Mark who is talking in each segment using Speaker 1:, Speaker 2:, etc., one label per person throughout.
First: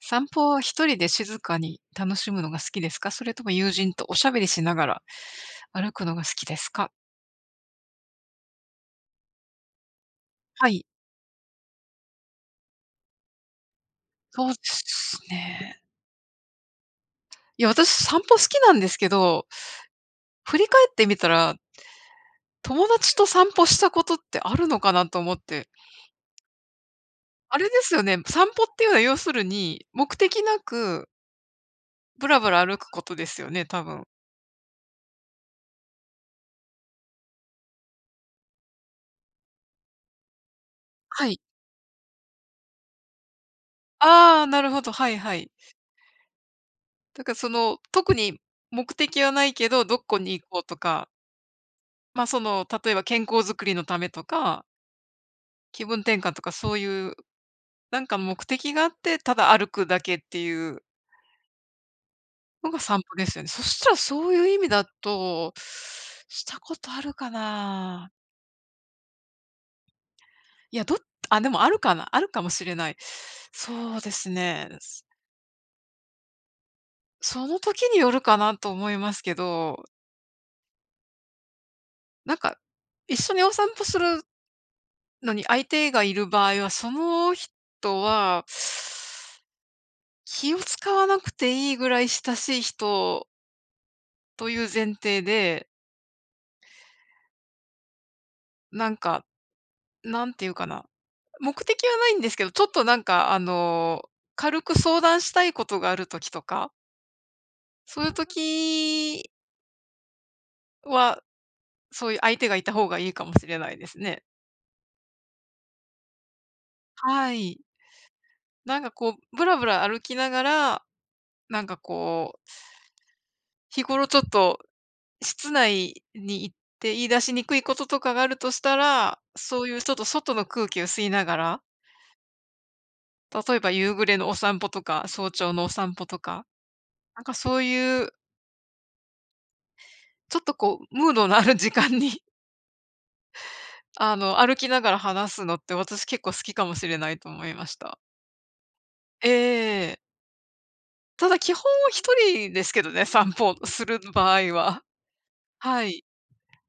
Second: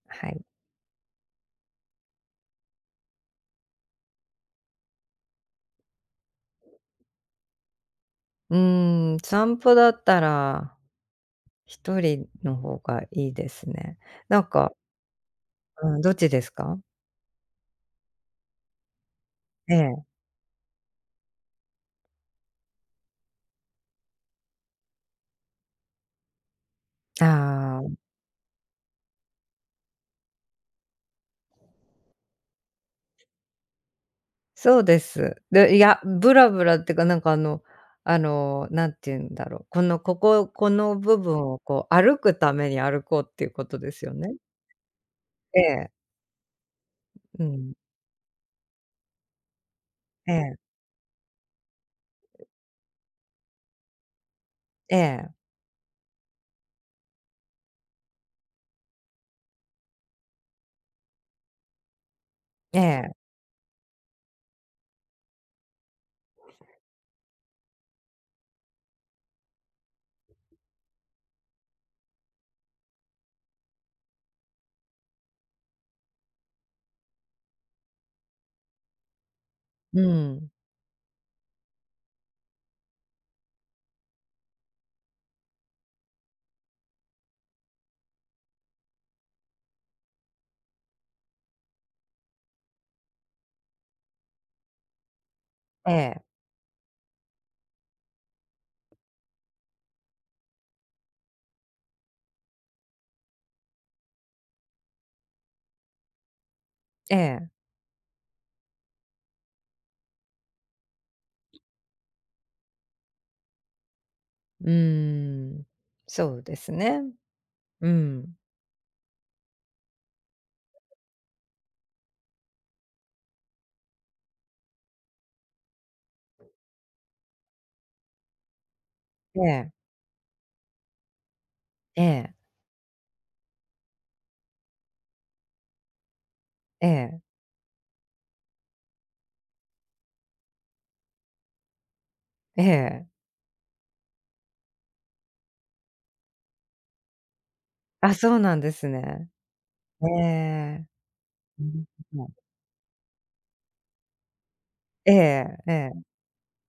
Speaker 1: 散
Speaker 2: はい。
Speaker 1: 歩は一人で静かに楽しむのが好きですか？それとも友人とおしゃべりしながら歩くのが好きですか？
Speaker 2: うーん、散歩だった
Speaker 1: は
Speaker 2: ら
Speaker 1: い、
Speaker 2: 一人の方がいいですね。なん
Speaker 1: そうで
Speaker 2: か
Speaker 1: すね。
Speaker 2: うん、どっちですか？
Speaker 1: いや、私散歩好きなんですけど、
Speaker 2: ええ。
Speaker 1: 振り返ってみたら、友達と散歩したことってあるのかなと思って。あれで
Speaker 2: あ
Speaker 1: す
Speaker 2: あ、
Speaker 1: よね、散歩っていうのは要するに、目的なくブラブラ歩くことですよね、多分。
Speaker 2: そうです。で、いや、ブラブラってか、なんかあの何て言うんだろう、この部
Speaker 1: は
Speaker 2: 分
Speaker 1: い。
Speaker 2: をこう歩くために歩こうっていうことですよね。
Speaker 1: ああ、なるほど、はいはい。
Speaker 2: ええ、
Speaker 1: だから
Speaker 2: う
Speaker 1: そ
Speaker 2: ん。
Speaker 1: の、特に目的はないけど、どこ
Speaker 2: え
Speaker 1: に行
Speaker 2: え、
Speaker 1: こうとかその、例えば健康づくりのためとか、
Speaker 2: ええ、
Speaker 1: 気分転換とかそういう、なんか目的があって、ただ歩くだけっていうの
Speaker 2: え
Speaker 1: が散歩
Speaker 2: え、
Speaker 1: ですよね。そしたらそういう意味だと、したことあるかな？いや、どっあ、でもあるかな、あるかもしれない。そうですね。その時によるかなと思いますけど、
Speaker 2: うん。
Speaker 1: なんか、一緒にお散歩するのに相手がいる場合は、その人は気を使わなくていいぐらい親しい人という前提で、
Speaker 2: ええ、
Speaker 1: なんか、なんていうかな、目的はないんですけど、ちょっとなんか、軽く相談したいことがある時とか、
Speaker 2: ええ、
Speaker 1: そういう時は、そういう相手がいた方がいいかもしれないですね。
Speaker 2: うーん。そうですね。
Speaker 1: はい。
Speaker 2: うん。
Speaker 1: なんかこう、ぶらぶら歩きながら、なんかこう、日頃ちょっと室内に行って言い出しにくいこととかがあるとしたら、そういうちょっと外の空気を吸いながら、
Speaker 2: ええ、
Speaker 1: 例えば夕暮れのお散歩とか、早朝のお散歩とか、
Speaker 2: ええ、
Speaker 1: な
Speaker 2: え
Speaker 1: ん
Speaker 2: え。
Speaker 1: かそういう、ちょっとこう、ムードのある時間に、
Speaker 2: ええ。
Speaker 1: 歩きながら話すのって私結構好きかもしれないと思いました。
Speaker 2: あ、そうなんですね。
Speaker 1: ええ。
Speaker 2: ええ。
Speaker 1: ただ基本
Speaker 2: う
Speaker 1: は
Speaker 2: ん、
Speaker 1: 一
Speaker 2: もう。
Speaker 1: 人ですけどね、散歩をする場合は。
Speaker 2: えええ
Speaker 1: は
Speaker 2: え。
Speaker 1: い。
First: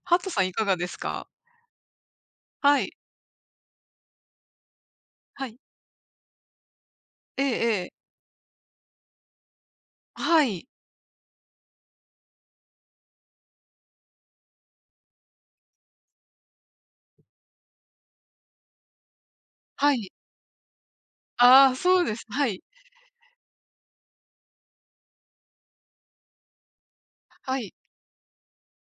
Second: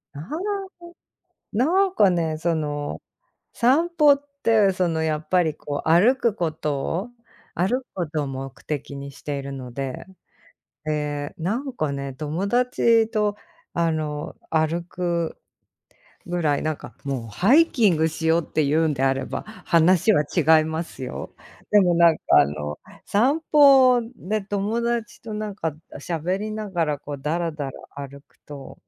Speaker 1: ハ
Speaker 2: あ
Speaker 1: ットさんいか
Speaker 2: あ、
Speaker 1: がですか？
Speaker 2: なんかね、そ
Speaker 1: はい、
Speaker 2: の、散歩って、その、やっぱ
Speaker 1: は
Speaker 2: り、
Speaker 1: い。
Speaker 2: こう、歩くことを
Speaker 1: え
Speaker 2: 歩
Speaker 1: ええ
Speaker 2: く
Speaker 1: え。
Speaker 2: ことを目的にしているので、
Speaker 1: はい、
Speaker 2: ええ、なんかね、友達と、あの、歩くぐらい、なんかもうハイキングしようって言うんであれば、
Speaker 1: はい。
Speaker 2: 話は違いますよ。
Speaker 1: ああ、
Speaker 2: でも
Speaker 1: そう
Speaker 2: な
Speaker 1: で
Speaker 2: んか
Speaker 1: す。
Speaker 2: あ
Speaker 1: はい、
Speaker 2: の、散歩で友達となんか喋りながらこうダラ
Speaker 1: は
Speaker 2: ダラ
Speaker 1: い、
Speaker 2: 歩くと、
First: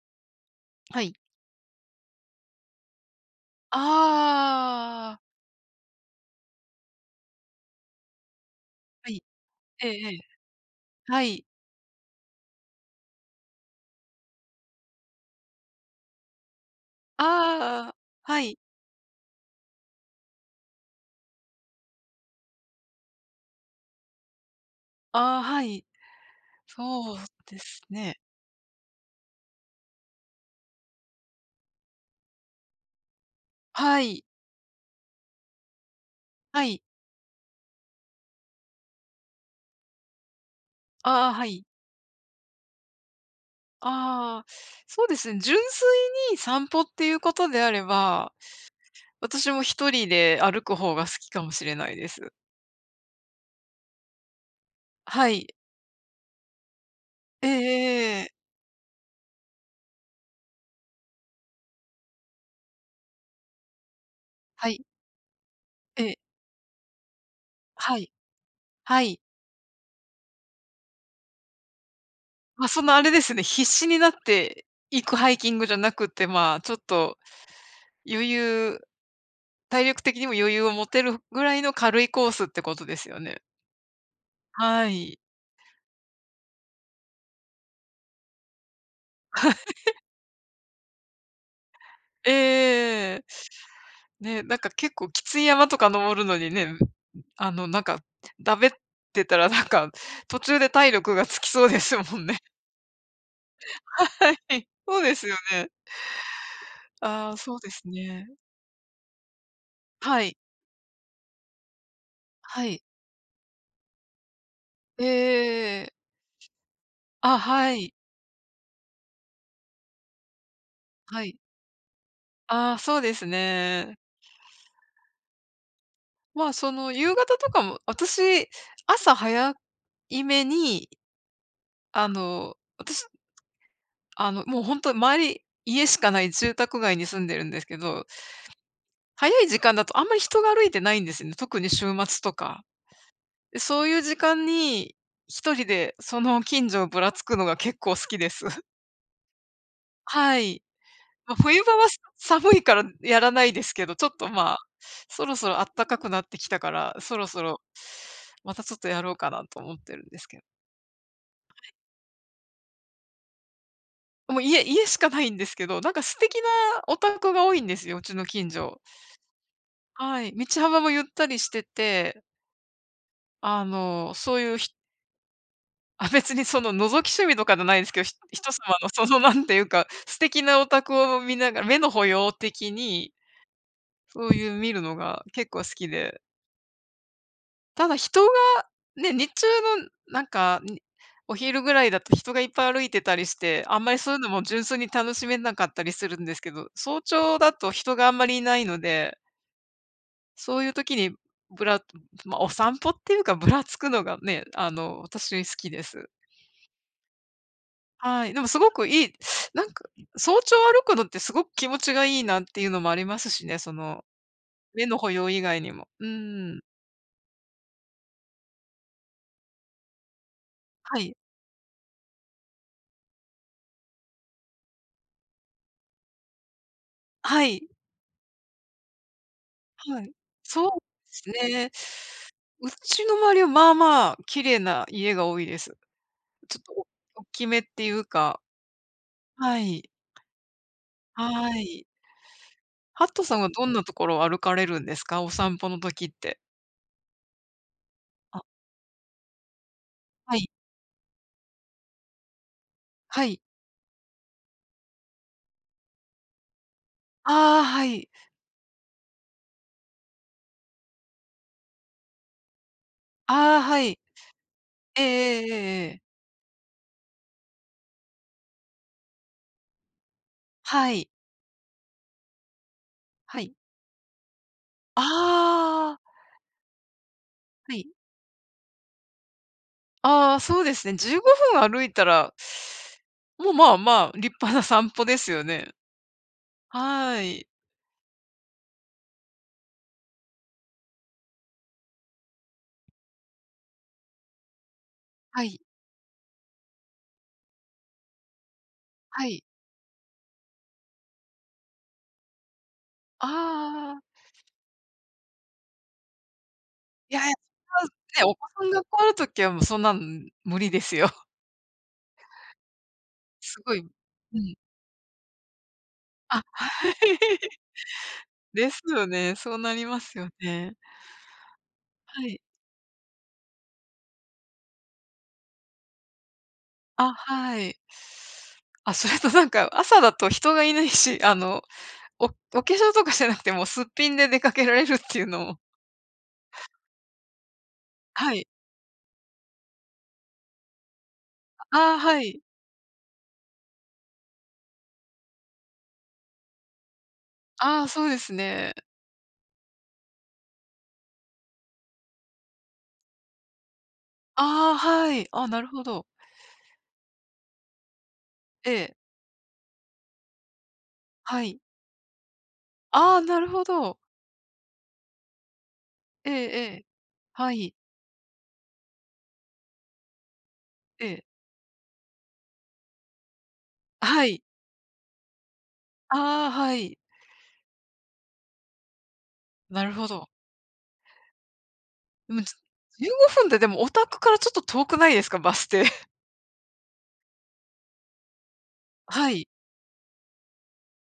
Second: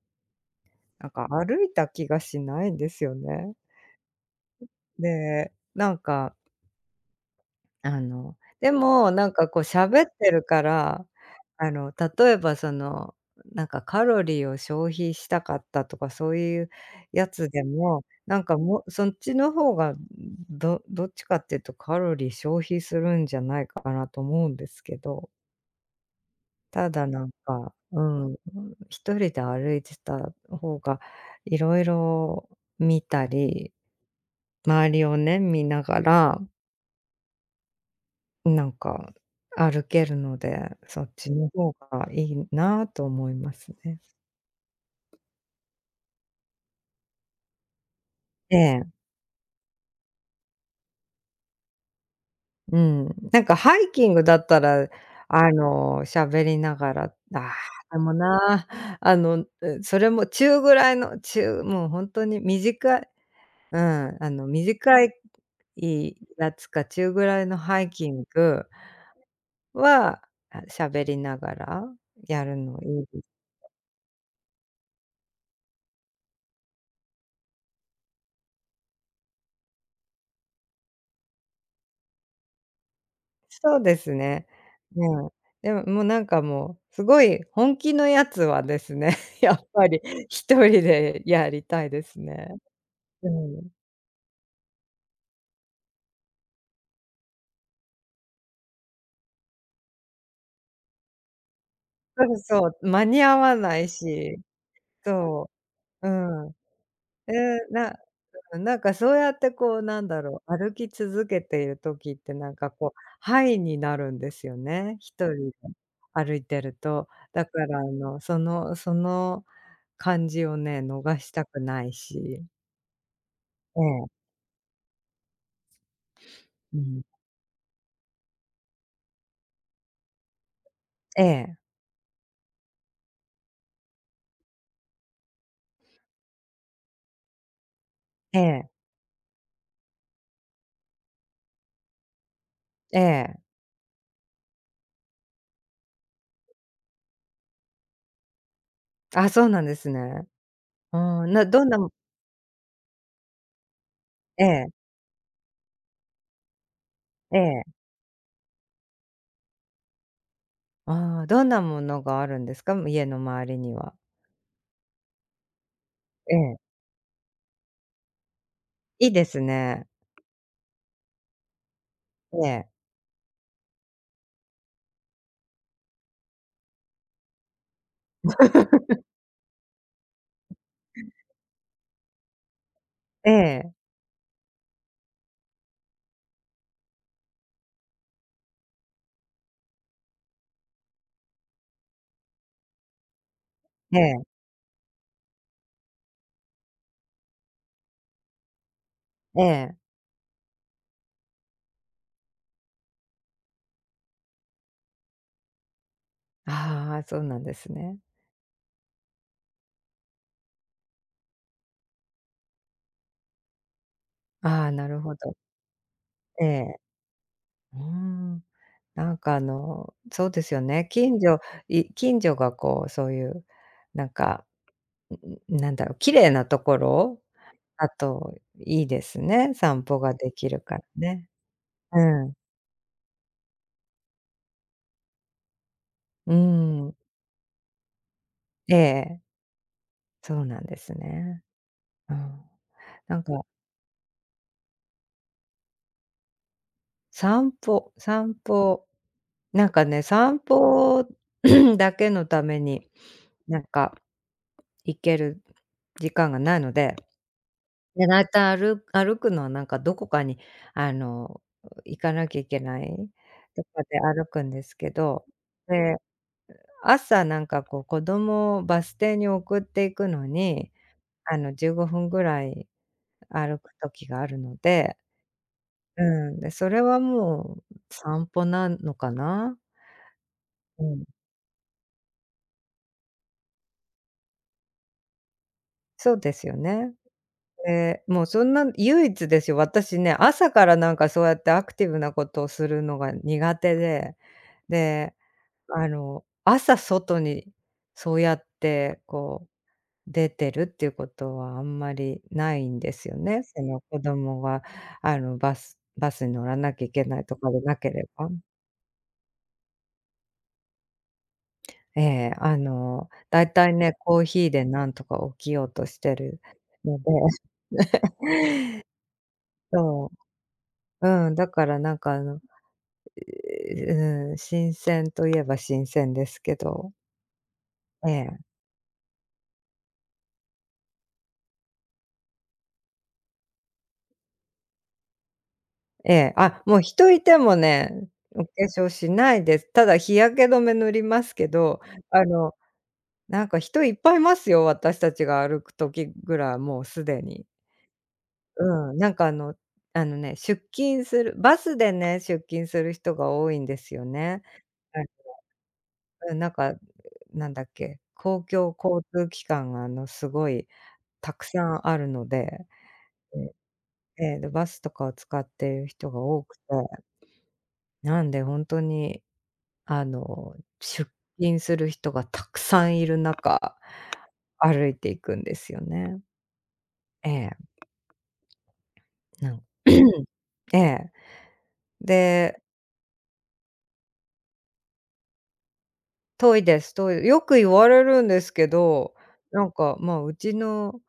Speaker 1: は
Speaker 2: なん
Speaker 1: い。
Speaker 2: か歩いた気がしないんですよね。
Speaker 1: ああ、
Speaker 2: で、なんかあの、で
Speaker 1: は
Speaker 2: も、
Speaker 1: い。
Speaker 2: なんかこう
Speaker 1: ええ
Speaker 2: 喋っ
Speaker 1: ええ。
Speaker 2: てるから、
Speaker 1: はい。
Speaker 2: あの、例えばその、なんかカロリーを消費したかったとかそういうやつで
Speaker 1: ああ、
Speaker 2: も、な
Speaker 1: は
Speaker 2: ん
Speaker 1: い。
Speaker 2: かもうそっちの方が、どっちかっていうとカロリー消費するんじゃないかなと思うんですけど、
Speaker 1: ああ、はい。
Speaker 2: ただ
Speaker 1: そう
Speaker 2: なん
Speaker 1: で
Speaker 2: か、
Speaker 1: す
Speaker 2: う
Speaker 1: ね。
Speaker 2: ん、1人で歩いてた方がいろいろ見たり、
Speaker 1: はい。
Speaker 2: 周りをね、見ながら
Speaker 1: はい。
Speaker 2: なんか、歩けるので、そっ
Speaker 1: あ
Speaker 2: ち
Speaker 1: あ、は
Speaker 2: の
Speaker 1: い。
Speaker 2: 方がいいなと思いますね。
Speaker 1: ああ、そうですね。純粋に散歩っていうことであれば、
Speaker 2: ええ、
Speaker 1: 私も一人で歩く方が好きかもしれないです。
Speaker 2: うん。なんかハイキングだったら、
Speaker 1: はい。
Speaker 2: あの、喋りながら、あ
Speaker 1: え
Speaker 2: あ、でも
Speaker 1: えええ。
Speaker 2: な、あの、うそれも中ぐらいの、中もう本当に短いうん、あの、
Speaker 1: はい。
Speaker 2: 短い
Speaker 1: ええ。
Speaker 2: いやつか中ぐらいのハイ
Speaker 1: は
Speaker 2: キ
Speaker 1: い。
Speaker 2: ング
Speaker 1: はい。
Speaker 2: は、あ、喋りながらやる
Speaker 1: まあ、
Speaker 2: の
Speaker 1: そ
Speaker 2: い
Speaker 1: のあれで
Speaker 2: い
Speaker 1: すね、必死になって行くハイキングじゃなくて、まあ、ちょっと余裕体力的にも余裕を持てるぐらいの軽いコースってことですよね。
Speaker 2: そうですね。
Speaker 1: はい。
Speaker 2: うん。でも、もうなんかもう、すごい本気のやつはですね、やっぱり一人でやりたいですね。
Speaker 1: ええ、
Speaker 2: うん。
Speaker 1: ね、なんか結構きつい山とか登るのにね、あの、なんか、だべってたらなんか、途中で体力が尽きそうですもん
Speaker 2: そ
Speaker 1: ね。
Speaker 2: うそう、間に合わない
Speaker 1: は
Speaker 2: し、
Speaker 1: い。そうですよ
Speaker 2: そ
Speaker 1: ね。
Speaker 2: う、うん。
Speaker 1: あ
Speaker 2: え
Speaker 1: あ、そうで
Speaker 2: ー
Speaker 1: す
Speaker 2: な
Speaker 1: ね。
Speaker 2: なんかそうやってこうなん
Speaker 1: は
Speaker 2: だ
Speaker 1: い。
Speaker 2: ろう、歩き続けている時ってなん
Speaker 1: は
Speaker 2: か
Speaker 1: い。
Speaker 2: こう、ハイになるんですよね、一人で
Speaker 1: ええ、
Speaker 2: 歩いてると。
Speaker 1: あ、
Speaker 2: だか
Speaker 1: は
Speaker 2: らあ
Speaker 1: い。
Speaker 2: の、その感じをね、逃
Speaker 1: は
Speaker 2: し
Speaker 1: い。
Speaker 2: たくないし。
Speaker 1: ああ、そうです
Speaker 2: え
Speaker 1: ね。
Speaker 2: え。
Speaker 1: まあ、そ
Speaker 2: う
Speaker 1: の、
Speaker 2: ん。
Speaker 1: 夕方とかも、私、朝早いめに、
Speaker 2: ええ、
Speaker 1: あの、私、あの、もうほんと周り、家しかない住宅街に住んでるんですけど、
Speaker 2: ええ、
Speaker 1: 早い時間だとあんまり人が歩いてないんですよね。特に週末とか。
Speaker 2: ええ。
Speaker 1: で、そういう時間に一人でその近所をぶらつくのが結構好きです。
Speaker 2: あ、そうなんですね。
Speaker 1: はい。
Speaker 2: うん
Speaker 1: まあ、
Speaker 2: な
Speaker 1: 冬
Speaker 2: どん
Speaker 1: 場
Speaker 2: な
Speaker 1: は
Speaker 2: も
Speaker 1: 寒いからやらないですけど、ちょっと、
Speaker 2: え
Speaker 1: まあ、
Speaker 2: え、
Speaker 1: そろそろ暖かくなってきたから、そろ
Speaker 2: え
Speaker 1: そろ
Speaker 2: え。
Speaker 1: またちょっとやろうかなと思ってるんですけど。
Speaker 2: ああ、どんなものがあるんですか？家の周りには。
Speaker 1: もう家しかないんですけど、なんか素敵
Speaker 2: え
Speaker 1: な
Speaker 2: え、
Speaker 1: お宅が多いんですよ、うちの近所。
Speaker 2: いいですね。
Speaker 1: はい。道幅もゆったりしてて、
Speaker 2: ええ、
Speaker 1: あの、そういう人あ、別にその覗き趣味とかじゃないんですけど、人様のそのなんていうか、素敵なお宅を見ながら目の保養的に、
Speaker 2: ええ、
Speaker 1: そういう見るのが結構好きで。ただ人が、ね、日中のなんか、にお昼ぐらいだと人がいっぱい歩いてたりして、あんま
Speaker 2: え
Speaker 1: りそういう
Speaker 2: え、
Speaker 1: のも純粋に楽しめなかったりするんですけど、早朝だと人があんまりいないので、
Speaker 2: ええ。
Speaker 1: そういう時にぶらま、お散歩っていうかぶらつくのがね、私好きです。
Speaker 2: ああ、そうなんですね。
Speaker 1: はい、でもすごくいい、なんか、早朝歩くのってすごく気持ちがいいなっていうのもありますしね、その、
Speaker 2: ああ、
Speaker 1: 目
Speaker 2: な
Speaker 1: の
Speaker 2: る
Speaker 1: 保
Speaker 2: ほ
Speaker 1: 養
Speaker 2: ど。
Speaker 1: 以外にも。う
Speaker 2: え
Speaker 1: ん。
Speaker 2: え、うーん。なんかあの、そうですよね。
Speaker 1: はい。
Speaker 2: 近所がこう、そういう、なんか、なんだろう、綺麗なところ
Speaker 1: はい。
Speaker 2: だといいですね、散歩
Speaker 1: はい。
Speaker 2: ができる
Speaker 1: そう
Speaker 2: か
Speaker 1: で
Speaker 2: らね。
Speaker 1: すね。
Speaker 2: うん。
Speaker 1: うちの周りはまあまあ綺麗な家が多いです。
Speaker 2: う
Speaker 1: ちょっと
Speaker 2: ん。
Speaker 1: お大きめっていうか、
Speaker 2: ええ、
Speaker 1: はい。
Speaker 2: そうなんです
Speaker 1: は
Speaker 2: ね。
Speaker 1: い。
Speaker 2: うん。
Speaker 1: ハッ
Speaker 2: なん
Speaker 1: トさん
Speaker 2: か、
Speaker 1: はどんなところを歩かれるんですか？お散歩の時って。
Speaker 2: 散歩散
Speaker 1: あ、
Speaker 2: 歩、なんかね、
Speaker 1: は
Speaker 2: 散
Speaker 1: い、
Speaker 2: 歩 だけのために、
Speaker 1: はい。
Speaker 2: なんか、行ける時間がないので、
Speaker 1: ああ、は
Speaker 2: で、
Speaker 1: い。
Speaker 2: だいたい歩くのはなんかどこかに、あの、行かなきゃいけない
Speaker 1: ああ、
Speaker 2: と
Speaker 1: は
Speaker 2: か
Speaker 1: い。
Speaker 2: で歩くんですけ
Speaker 1: ええ
Speaker 2: ど、
Speaker 1: えええ
Speaker 2: で
Speaker 1: ええ。
Speaker 2: 朝なんかこう子供をバス停に送っていくのに、
Speaker 1: はい、
Speaker 2: あの15分ぐらい
Speaker 1: はい。
Speaker 2: 歩く時があるので、
Speaker 1: あ
Speaker 2: う
Speaker 1: あ、
Speaker 2: ん、で、それはも
Speaker 1: は
Speaker 2: う
Speaker 1: い。
Speaker 2: 散歩なのかな？
Speaker 1: ああ、そうで
Speaker 2: う
Speaker 1: すね。
Speaker 2: ん、
Speaker 1: 15分歩いたら、もう、まあまあ、立派な散歩ですよね。
Speaker 2: そうですよね。
Speaker 1: はい。
Speaker 2: で、もうそんな唯一ですよ、私ね、朝からなんかそうやってアクティブなことをするのが苦手で、で、
Speaker 1: はい、
Speaker 2: あの、朝外にそうやって
Speaker 1: は
Speaker 2: こ
Speaker 1: い。
Speaker 2: う出てるっていうことはあんまりないんですよね。その
Speaker 1: あ
Speaker 2: 子
Speaker 1: あ、
Speaker 2: 供があのバスに乗らなきゃいけ
Speaker 1: い
Speaker 2: ない
Speaker 1: やい
Speaker 2: と
Speaker 1: や、
Speaker 2: かでなけれ
Speaker 1: そ
Speaker 2: ば。
Speaker 1: んなね、お子さんがこるときはもうそんなの無理ですよ。
Speaker 2: ええ、あの、だい
Speaker 1: す
Speaker 2: た
Speaker 1: ご
Speaker 2: い
Speaker 1: い
Speaker 2: ね、コー
Speaker 1: う
Speaker 2: ヒー
Speaker 1: ん。
Speaker 2: でなんとか起きようとしてる
Speaker 1: あ、はい。
Speaker 2: ので。
Speaker 1: ですよね。そうなりま
Speaker 2: そ
Speaker 1: すよね。
Speaker 2: う、うん、だからなんかあ
Speaker 1: は
Speaker 2: の、
Speaker 1: い。
Speaker 2: うん、新鮮といえば新鮮ですけど、
Speaker 1: あ、はい。
Speaker 2: ええ、
Speaker 1: あ、それとなんか、朝だと人がいないし、あの、お化粧とかしてなくても、すっぴんで出かけられるっていうのも、
Speaker 2: ええ、あ、もう人いてもね、
Speaker 1: は
Speaker 2: お
Speaker 1: い。
Speaker 2: 化粧しないです。ただ日焼け止め塗りますけど、
Speaker 1: ああ、は
Speaker 2: あ
Speaker 1: い。
Speaker 2: のなんか人いっぱいいますよ、私たちが歩く時ぐらい、もうすでに。
Speaker 1: ああ、そうですね。
Speaker 2: うん、なんかあのね、出勤するバスでね、出勤する人が多いんですよね。
Speaker 1: ああ、
Speaker 2: はい。
Speaker 1: はい。あ、なるほど。
Speaker 2: うん、なんか、なんだっけ、公
Speaker 1: え
Speaker 2: 共
Speaker 1: え、
Speaker 2: 交通機関があのすごいた
Speaker 1: は
Speaker 2: く
Speaker 1: い。
Speaker 2: さんあるので、
Speaker 1: ああ、なるほど。
Speaker 2: ええ、で、バスとかを使っている人が
Speaker 1: ええ
Speaker 2: 多く
Speaker 1: え
Speaker 2: て、
Speaker 1: え、はい、
Speaker 2: なんで本当にあの、
Speaker 1: え
Speaker 2: 出
Speaker 1: え、
Speaker 2: 勤する人がたくさんいる中、
Speaker 1: はい。
Speaker 2: 歩いていくんですよね。
Speaker 1: ああ、はい。
Speaker 2: ええ。なん
Speaker 1: なるほど。
Speaker 2: ええ。
Speaker 1: でも、
Speaker 2: で、
Speaker 1: 15分ででもお宅からちょっと遠くないですか？バス停。
Speaker 2: 「遠いです、遠い」よく言われるんですけど、
Speaker 1: はい、
Speaker 2: なんか、まあ、うちの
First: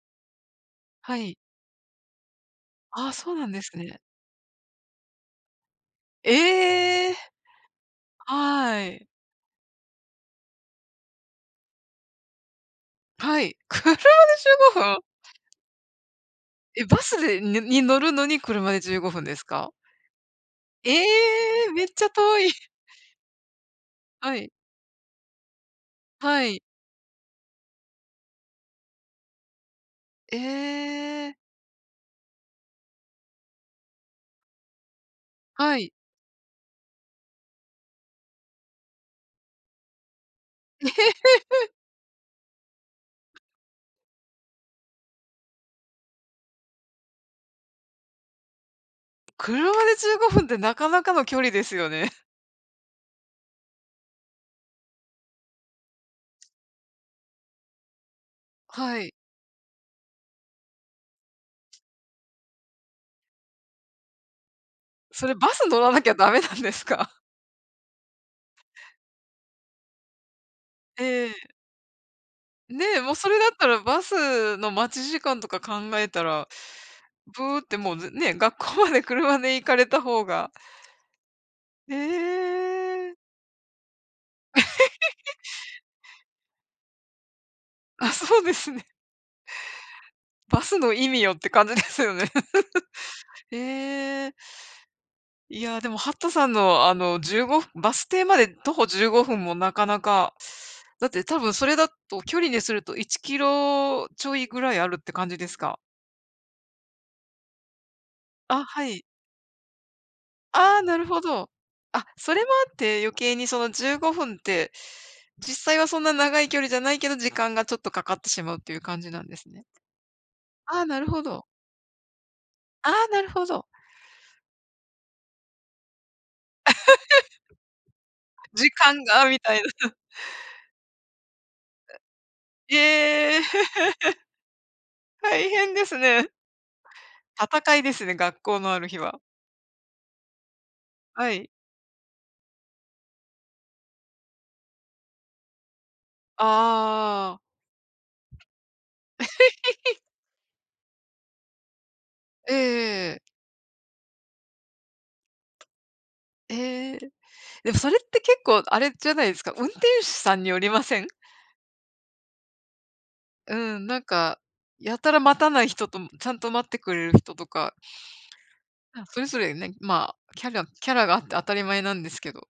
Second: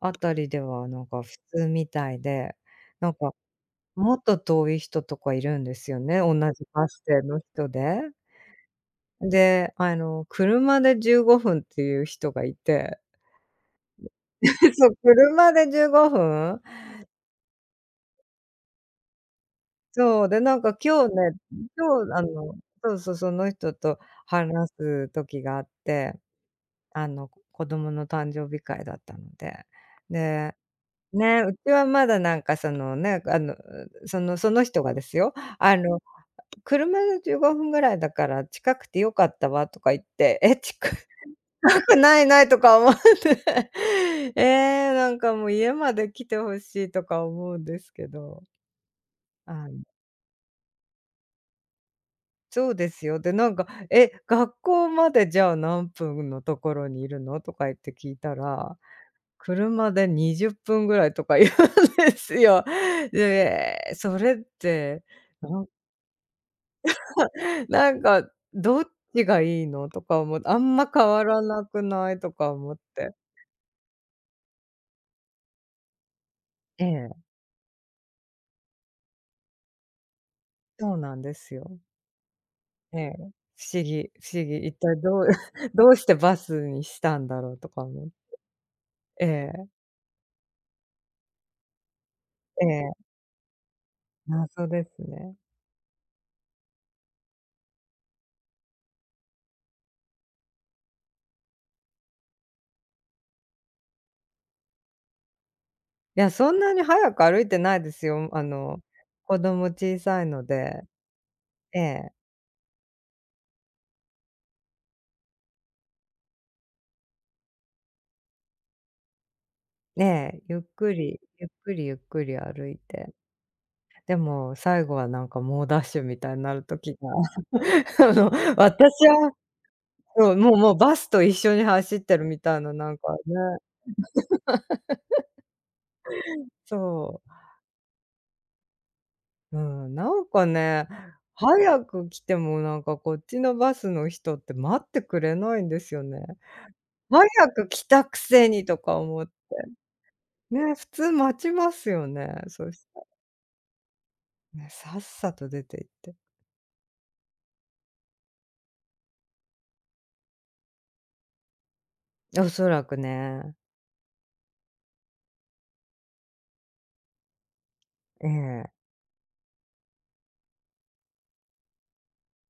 Speaker 2: あたりではなん
Speaker 1: は
Speaker 2: か普
Speaker 1: い。
Speaker 2: 通みたいで、
Speaker 1: あ
Speaker 2: な
Speaker 1: あ、
Speaker 2: ん
Speaker 1: そ
Speaker 2: か、
Speaker 1: うなんですね。
Speaker 2: もっと遠い人とかいるんですよね、同じバス
Speaker 1: ええ、
Speaker 2: 停の人で。
Speaker 1: はい。
Speaker 2: で、あの、車で15分っていう人がいて、
Speaker 1: はい。車で15
Speaker 2: そう、
Speaker 1: 分？
Speaker 2: 車で15分？
Speaker 1: え、バスでに乗るのに車で15分ですか？
Speaker 2: そう、で、なんか
Speaker 1: え
Speaker 2: 今日ね、
Speaker 1: え、めっち
Speaker 2: 今
Speaker 1: ゃ
Speaker 2: 日あ
Speaker 1: 遠い。
Speaker 2: のそうそう、その人と
Speaker 1: は
Speaker 2: 話
Speaker 1: い、
Speaker 2: す時があって
Speaker 1: はい。
Speaker 2: あの、子供の誕生日会だったので。
Speaker 1: え
Speaker 2: で、
Speaker 1: え。
Speaker 2: ね、うちはまだなんかそのね、あの、その人がですよ、あ
Speaker 1: はい。
Speaker 2: の「車で15分ぐらいだから近くて良かったわ」とか言って、「え、
Speaker 1: え
Speaker 2: 近
Speaker 1: へ。
Speaker 2: くないない」とか思って、ええ、なんかもう家まで来て欲しいとか思うんですけど。あ
Speaker 1: 車
Speaker 2: の
Speaker 1: で15分ってなかなかの距離ですよね。
Speaker 2: そうですよ。で、なんか「え、学校までじゃあ何分のところにいるの？」とか言って聞いたら
Speaker 1: はい。
Speaker 2: 車で20分ぐらいとか言うんですよ。で、それって、
Speaker 1: それバ
Speaker 2: な
Speaker 1: ス
Speaker 2: ん
Speaker 1: 乗らなきゃダメなんですか？
Speaker 2: なんか、どっちがいいのとか思って、あんま 変わ
Speaker 1: え
Speaker 2: ら
Speaker 1: え、
Speaker 2: なくないとか思っ
Speaker 1: ね、もう
Speaker 2: て。
Speaker 1: それだったらバスの待ち時間とか考えたら、
Speaker 2: ええ、
Speaker 1: ブーってもう、ずね、学校まで車で行かれた方が。
Speaker 2: そうなんですよ。
Speaker 1: え
Speaker 2: ええ、
Speaker 1: え。
Speaker 2: 不思議不思議。一体どうしてバスにしたんだろうとかも。
Speaker 1: あ、そうですね。
Speaker 2: ええ、
Speaker 1: バスの意味よって感じですよね。
Speaker 2: ええ、
Speaker 1: ええ。
Speaker 2: 謎ですね。
Speaker 1: いや、でもハットさんのあのじゅうごふん、15バス停まで徒歩15分もなかなか、だって多分それだと距離にすると1キロちょいぐらいあるって感じですか？
Speaker 2: いや、そんなに早く歩いてないですよ。あ
Speaker 1: あ、
Speaker 2: の、
Speaker 1: はい。
Speaker 2: 子供小さいの
Speaker 1: ああ、
Speaker 2: で。
Speaker 1: なるほど。
Speaker 2: え
Speaker 1: あ、
Speaker 2: え。
Speaker 1: それもあって余計にその15分って、実際はそんな長い距離じゃないけど、時間がちょっとかかってしまうっていう感じなんですね。
Speaker 2: ねえ、ゆっ
Speaker 1: ああ、
Speaker 2: く
Speaker 1: なる
Speaker 2: り、
Speaker 1: ほど。
Speaker 2: ゆっくりゆっくり歩い
Speaker 1: ああ、
Speaker 2: て、
Speaker 1: なるほど。
Speaker 2: でも最後はなんか猛ダッシュみたいになる時が、あの、
Speaker 1: 時
Speaker 2: 私
Speaker 1: 間が
Speaker 2: は
Speaker 1: みたいな。
Speaker 2: そう、もうもうバスと一緒に走ってるみたいな、
Speaker 1: え
Speaker 2: なんかね、
Speaker 1: え、大変ですね。
Speaker 2: そ
Speaker 1: 戦いですね、学校のある日は。
Speaker 2: う、うん、なんかね、
Speaker 1: はい。
Speaker 2: 早く来てもなんかこっちのバスの人って待ってくれないんですよね。早
Speaker 1: ああ、
Speaker 2: く来たくせにとか思って、ね、普通待ちますよね、
Speaker 1: え
Speaker 2: そした
Speaker 1: え
Speaker 2: らね、さっさと出て行って。
Speaker 1: ええええ。でもそれって結構あれじゃないですか、運転手さんによりません？
Speaker 2: おそらく
Speaker 1: う
Speaker 2: ね、
Speaker 1: ん、なんか、やたら待たない人と、ちゃんと待ってくれる人とか、
Speaker 2: ええ。
Speaker 1: あ、それぞれね、まあ、キャラがあって当たり前なんですけど。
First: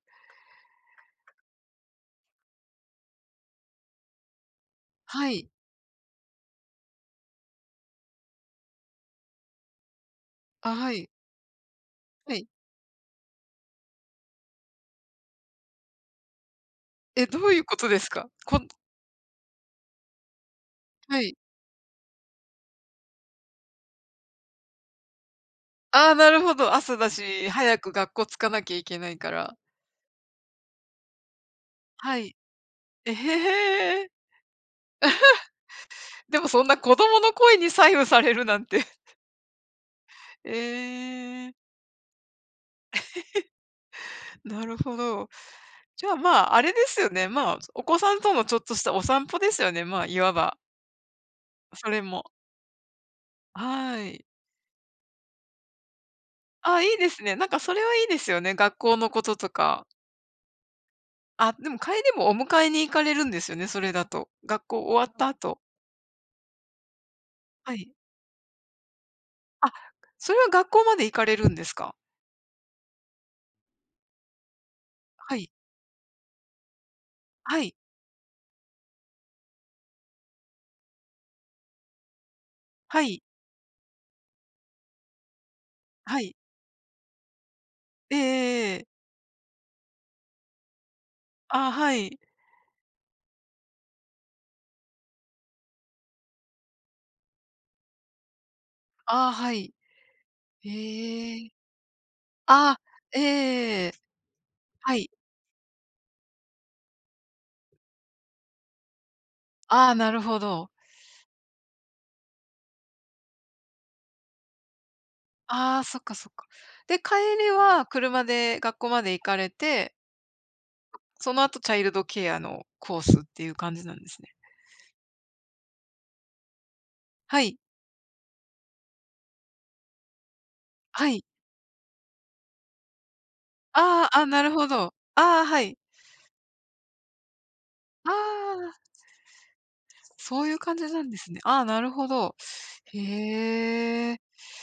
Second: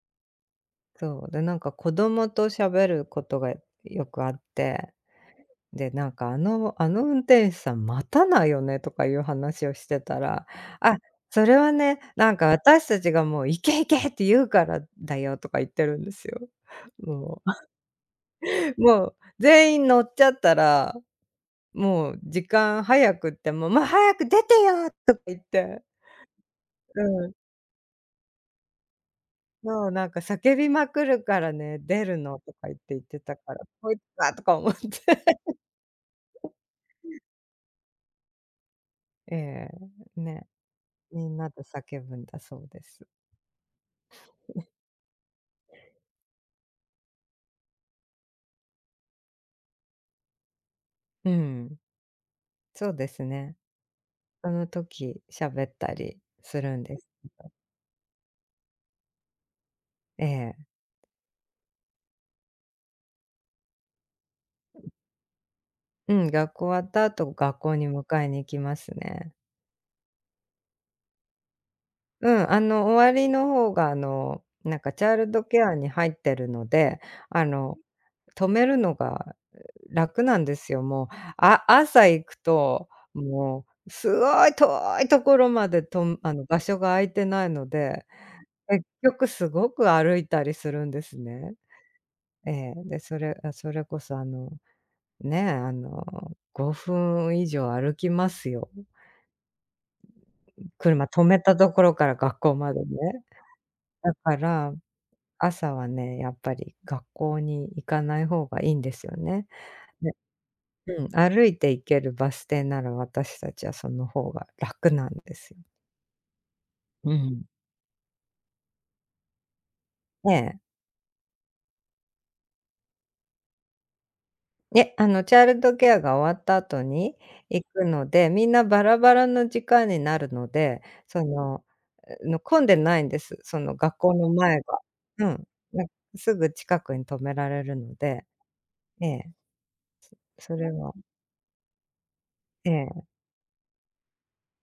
Speaker 2: そう、で、なんか子供と喋ることがよくあって、
Speaker 1: はい。
Speaker 2: で、なんかあの運転手さん待たないよねとかいう話をしてたら、
Speaker 1: あ、は
Speaker 2: あ、
Speaker 1: い。
Speaker 2: それはね、な
Speaker 1: は
Speaker 2: んか
Speaker 1: い。
Speaker 2: 私たちがもう行け行けって言うからだよとか言ってるんですよ。
Speaker 1: え、ど
Speaker 2: も
Speaker 1: う
Speaker 2: あ。
Speaker 1: いうことですか？
Speaker 2: もう全員乗っちゃったら、
Speaker 1: はい。
Speaker 2: もう時間早くっても、もう早く出てよとか言って、
Speaker 1: ああ、なるほど、朝
Speaker 2: う
Speaker 1: だ
Speaker 2: ん、
Speaker 1: し、早く学校着かなきゃいけないから。
Speaker 2: もうなんか叫びまくるからね、出
Speaker 1: は
Speaker 2: る
Speaker 1: い。
Speaker 2: のとか言って言っ
Speaker 1: え、
Speaker 2: てたから、こいつ
Speaker 1: へえ。
Speaker 2: かとか思って。
Speaker 1: でもそんな子供の声に左右されるなんて。
Speaker 2: ええ、ね、みん
Speaker 1: え
Speaker 2: なで
Speaker 1: え。
Speaker 2: 叫ぶんだそうです。
Speaker 1: なるほど。じゃあ、まあ、あれですよね。まあ、お子さんとのちょっとしたお散歩ですよね、まあ、いわば。
Speaker 2: うん、
Speaker 1: それも。
Speaker 2: そうですね。
Speaker 1: はい。
Speaker 2: その時喋ったりする
Speaker 1: あ、
Speaker 2: ん
Speaker 1: い
Speaker 2: で
Speaker 1: い
Speaker 2: す。
Speaker 1: ですね。なんかそれはいいですよね、学校のこととか。
Speaker 2: ええ。
Speaker 1: あ、でも帰りもお迎えに行かれるんですよね、それだと。学校終わった後。
Speaker 2: うん、学校終わった後、学
Speaker 1: は
Speaker 2: 校に
Speaker 1: い。
Speaker 2: 迎えに行きますね。
Speaker 1: あ、それは学校まで行かれるんですか？
Speaker 2: うん、あの、終わりの方が、あの、なんかチャイル
Speaker 1: は
Speaker 2: ド
Speaker 1: い。
Speaker 2: ケアに入ってるので、あ
Speaker 1: はい。
Speaker 2: の、止めるのが楽なんですよ、もう。朝行くと、
Speaker 1: はい。
Speaker 2: もうすごい遠いところまでと
Speaker 1: は
Speaker 2: あ
Speaker 1: い。
Speaker 2: の、場所が空いてないので結
Speaker 1: ええ、
Speaker 2: 局すごく歩いたりするんですね。
Speaker 1: あ、はい。
Speaker 2: ええ、で、それこそあの、ね、あの、5分以上歩きますよ。
Speaker 1: あ、はい。
Speaker 2: 車止
Speaker 1: え
Speaker 2: め
Speaker 1: え。
Speaker 2: たところから学校ま
Speaker 1: あ、
Speaker 2: でね。
Speaker 1: ええ。
Speaker 2: だから、
Speaker 1: はい。
Speaker 2: 朝はね、やっぱり学校に行かない方がいいんですよね。
Speaker 1: ああ、な
Speaker 2: で
Speaker 1: るほど。
Speaker 2: うん、歩いて行けるバス停なら私たちはその方が楽なんですよ。
Speaker 1: ああ、そっかそっか。で、帰
Speaker 2: うん。
Speaker 1: りは車で学校まで行かれて、
Speaker 2: ね。え。
Speaker 1: その後チャイルドケアのコースっていう感じなんですね。
Speaker 2: ね、あのチャイルドケアが終わった後に
Speaker 1: はい、
Speaker 2: 行くので、みんなバラバラの時間になるので、
Speaker 1: はい。
Speaker 2: その、の混んでないんです。その学
Speaker 1: あ
Speaker 2: 校
Speaker 1: あ、あ、
Speaker 2: の
Speaker 1: なる
Speaker 2: 前
Speaker 1: ほ
Speaker 2: が。
Speaker 1: ど。
Speaker 2: う
Speaker 1: あ
Speaker 2: ん。
Speaker 1: あ、はい。
Speaker 2: なんすぐ近くに止められるの
Speaker 1: あ
Speaker 2: で、
Speaker 1: あ、
Speaker 2: ええ、
Speaker 1: そうい
Speaker 2: そ
Speaker 1: う
Speaker 2: れ
Speaker 1: 感じ
Speaker 2: は
Speaker 1: なんですね。ああ、なるほど。
Speaker 2: ええ。
Speaker 1: へえ。